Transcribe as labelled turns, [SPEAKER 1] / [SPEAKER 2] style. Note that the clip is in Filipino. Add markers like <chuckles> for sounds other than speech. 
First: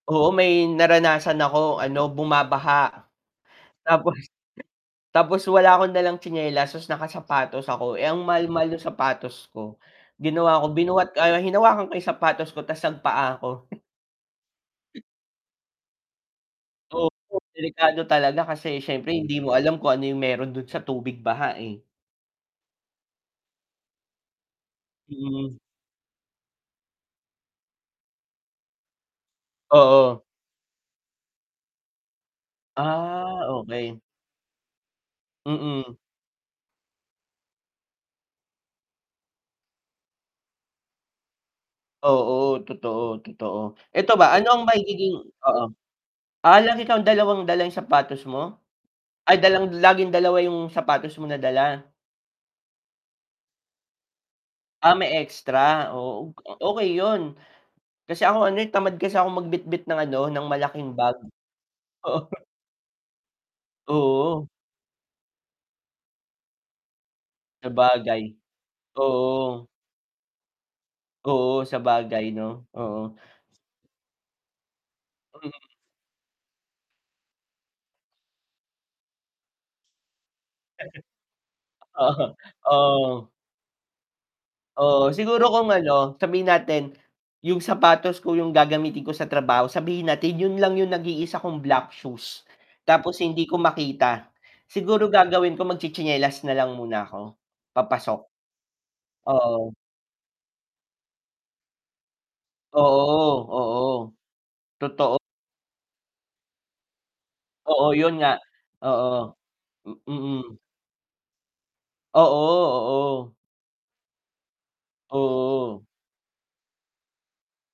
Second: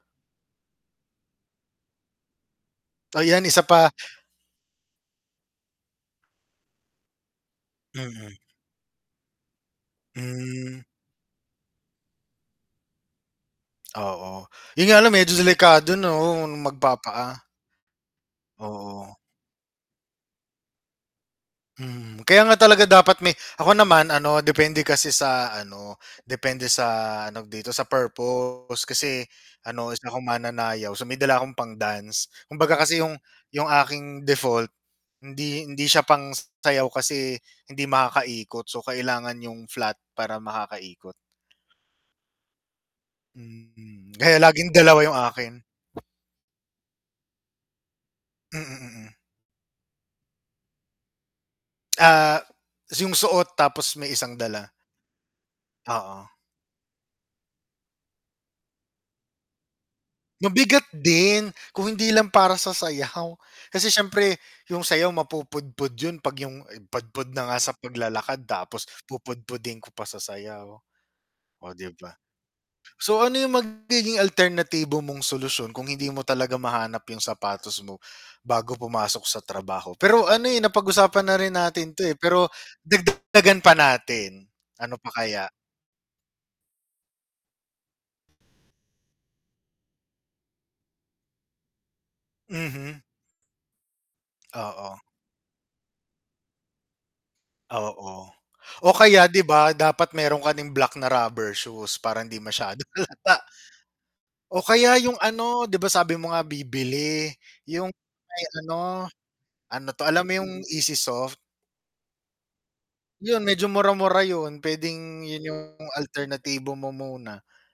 [SPEAKER 1] Oo, may naranasan ako ano bumabaha
[SPEAKER 2] Ay yan isa pa.
[SPEAKER 1] tapos tapos wala ako dalang tsinelas tapos nakasapatos ako eh, ang
[SPEAKER 2] Mm.
[SPEAKER 1] mahal-mahal nung sapatos ko. Ginawa 'ko
[SPEAKER 2] Hmm.
[SPEAKER 1] binuhat ano hinawakan ko yung sapatos ko tas nagpaa 'ko.
[SPEAKER 2] Oo, yun nga lang medyo delikado 'no,
[SPEAKER 1] Oo,
[SPEAKER 2] magpa-paa.
[SPEAKER 1] delikado talaga kasi siyempre
[SPEAKER 2] Oo.
[SPEAKER 1] hindi mo alam kung ano yung meron dun sa tubig baha eh.
[SPEAKER 2] Mhm, kaya nga talaga dapat may ako naman ano depende kasi sa
[SPEAKER 1] Mm.
[SPEAKER 2] ano depende sa ano dito sa purpose kasi ano isa
[SPEAKER 1] Oo.
[SPEAKER 2] akong mananayaw, so may dala akong pang-dance kumbaga kasi 'yong
[SPEAKER 1] Ah,
[SPEAKER 2] 'yong
[SPEAKER 1] okey.
[SPEAKER 2] aking default, hindi hindi
[SPEAKER 1] Mm.
[SPEAKER 2] siya pang sayaw kasi hindi makakaikot, so kailangan 'yong flat para makakaikot.
[SPEAKER 1] Oo, totoo, totoo,
[SPEAKER 2] Mm,
[SPEAKER 1] eto ba,
[SPEAKER 2] kaya
[SPEAKER 1] ano ang
[SPEAKER 2] laging dalawa
[SPEAKER 1] magiging
[SPEAKER 2] yung akin
[SPEAKER 1] oo, ah, lagi kang dalawang dala yung sapatos mo?
[SPEAKER 2] Mm, mm.
[SPEAKER 1] Ay dalang laging dalawa yung sapatos mo na dala?
[SPEAKER 2] Ah, yung suot tapos may isang dala.
[SPEAKER 1] Ah, may extra
[SPEAKER 2] Oo.
[SPEAKER 1] oh, og okey yun, kasi ako ano eh, tamad kasi akong magbitbit ng ano, ng
[SPEAKER 2] Mabigat
[SPEAKER 1] malaking bag.
[SPEAKER 2] din, kung hindi
[SPEAKER 1] Oo.
[SPEAKER 2] lang para sa sayaw kasi syempre
[SPEAKER 1] Oo.
[SPEAKER 2] yung sayaw mapupudpud yun 'pag yung pudpud na nga sa
[SPEAKER 1] Sabagay,
[SPEAKER 2] paglalakad tapos
[SPEAKER 1] oo.
[SPEAKER 2] pupudpudin ko pa sa sayaw,
[SPEAKER 1] Oo,
[SPEAKER 2] o 'di ba?
[SPEAKER 1] sabagay 'no, oo.
[SPEAKER 2] So ano yung magiging alternatibo mong
[SPEAKER 1] Mm.
[SPEAKER 2] solusyon kung hindi mo talaga mahanap yung sapatos mo bago pumasok sa trabaho pero ano eh, napag-usapan na rin natin 'to eh,
[SPEAKER 1] <chuckles>
[SPEAKER 2] pero
[SPEAKER 1] O oo.
[SPEAKER 2] dagdagdagan pa natin, ano
[SPEAKER 1] Oo,
[SPEAKER 2] pa kaya?
[SPEAKER 1] siguro kung ano sabihin natin yung sapatos ko yung gagamitin ko sa trabaho, sabihin natin yun lang yung nag-iisa kong black shoes
[SPEAKER 2] Mhm.
[SPEAKER 1] tapos hindi ko makita,
[SPEAKER 2] Oo.
[SPEAKER 1] siguro gagawin ko magtsi-tsinelas nalang muna ako, papasok.
[SPEAKER 2] Oo, o kaya 'di
[SPEAKER 1] Oo.
[SPEAKER 2] ba dapat meron kaing black na rubber shoes para hindi masyadong halata
[SPEAKER 1] Oo, oo,
[SPEAKER 2] o kaya yung
[SPEAKER 1] totoo.
[SPEAKER 2] ano 'di ba sabi mo nga bibili yung
[SPEAKER 1] Oo, yun nga.
[SPEAKER 2] may ano,
[SPEAKER 1] Oo,
[SPEAKER 2] ano 'to alam mo yung
[SPEAKER 1] mm.
[SPEAKER 2] easy soft?
[SPEAKER 1] Oo, oo.
[SPEAKER 2] Yun medyo mura mura yun, puwedeng yun yung
[SPEAKER 1] Oo.
[SPEAKER 2] alternatibo mo muna.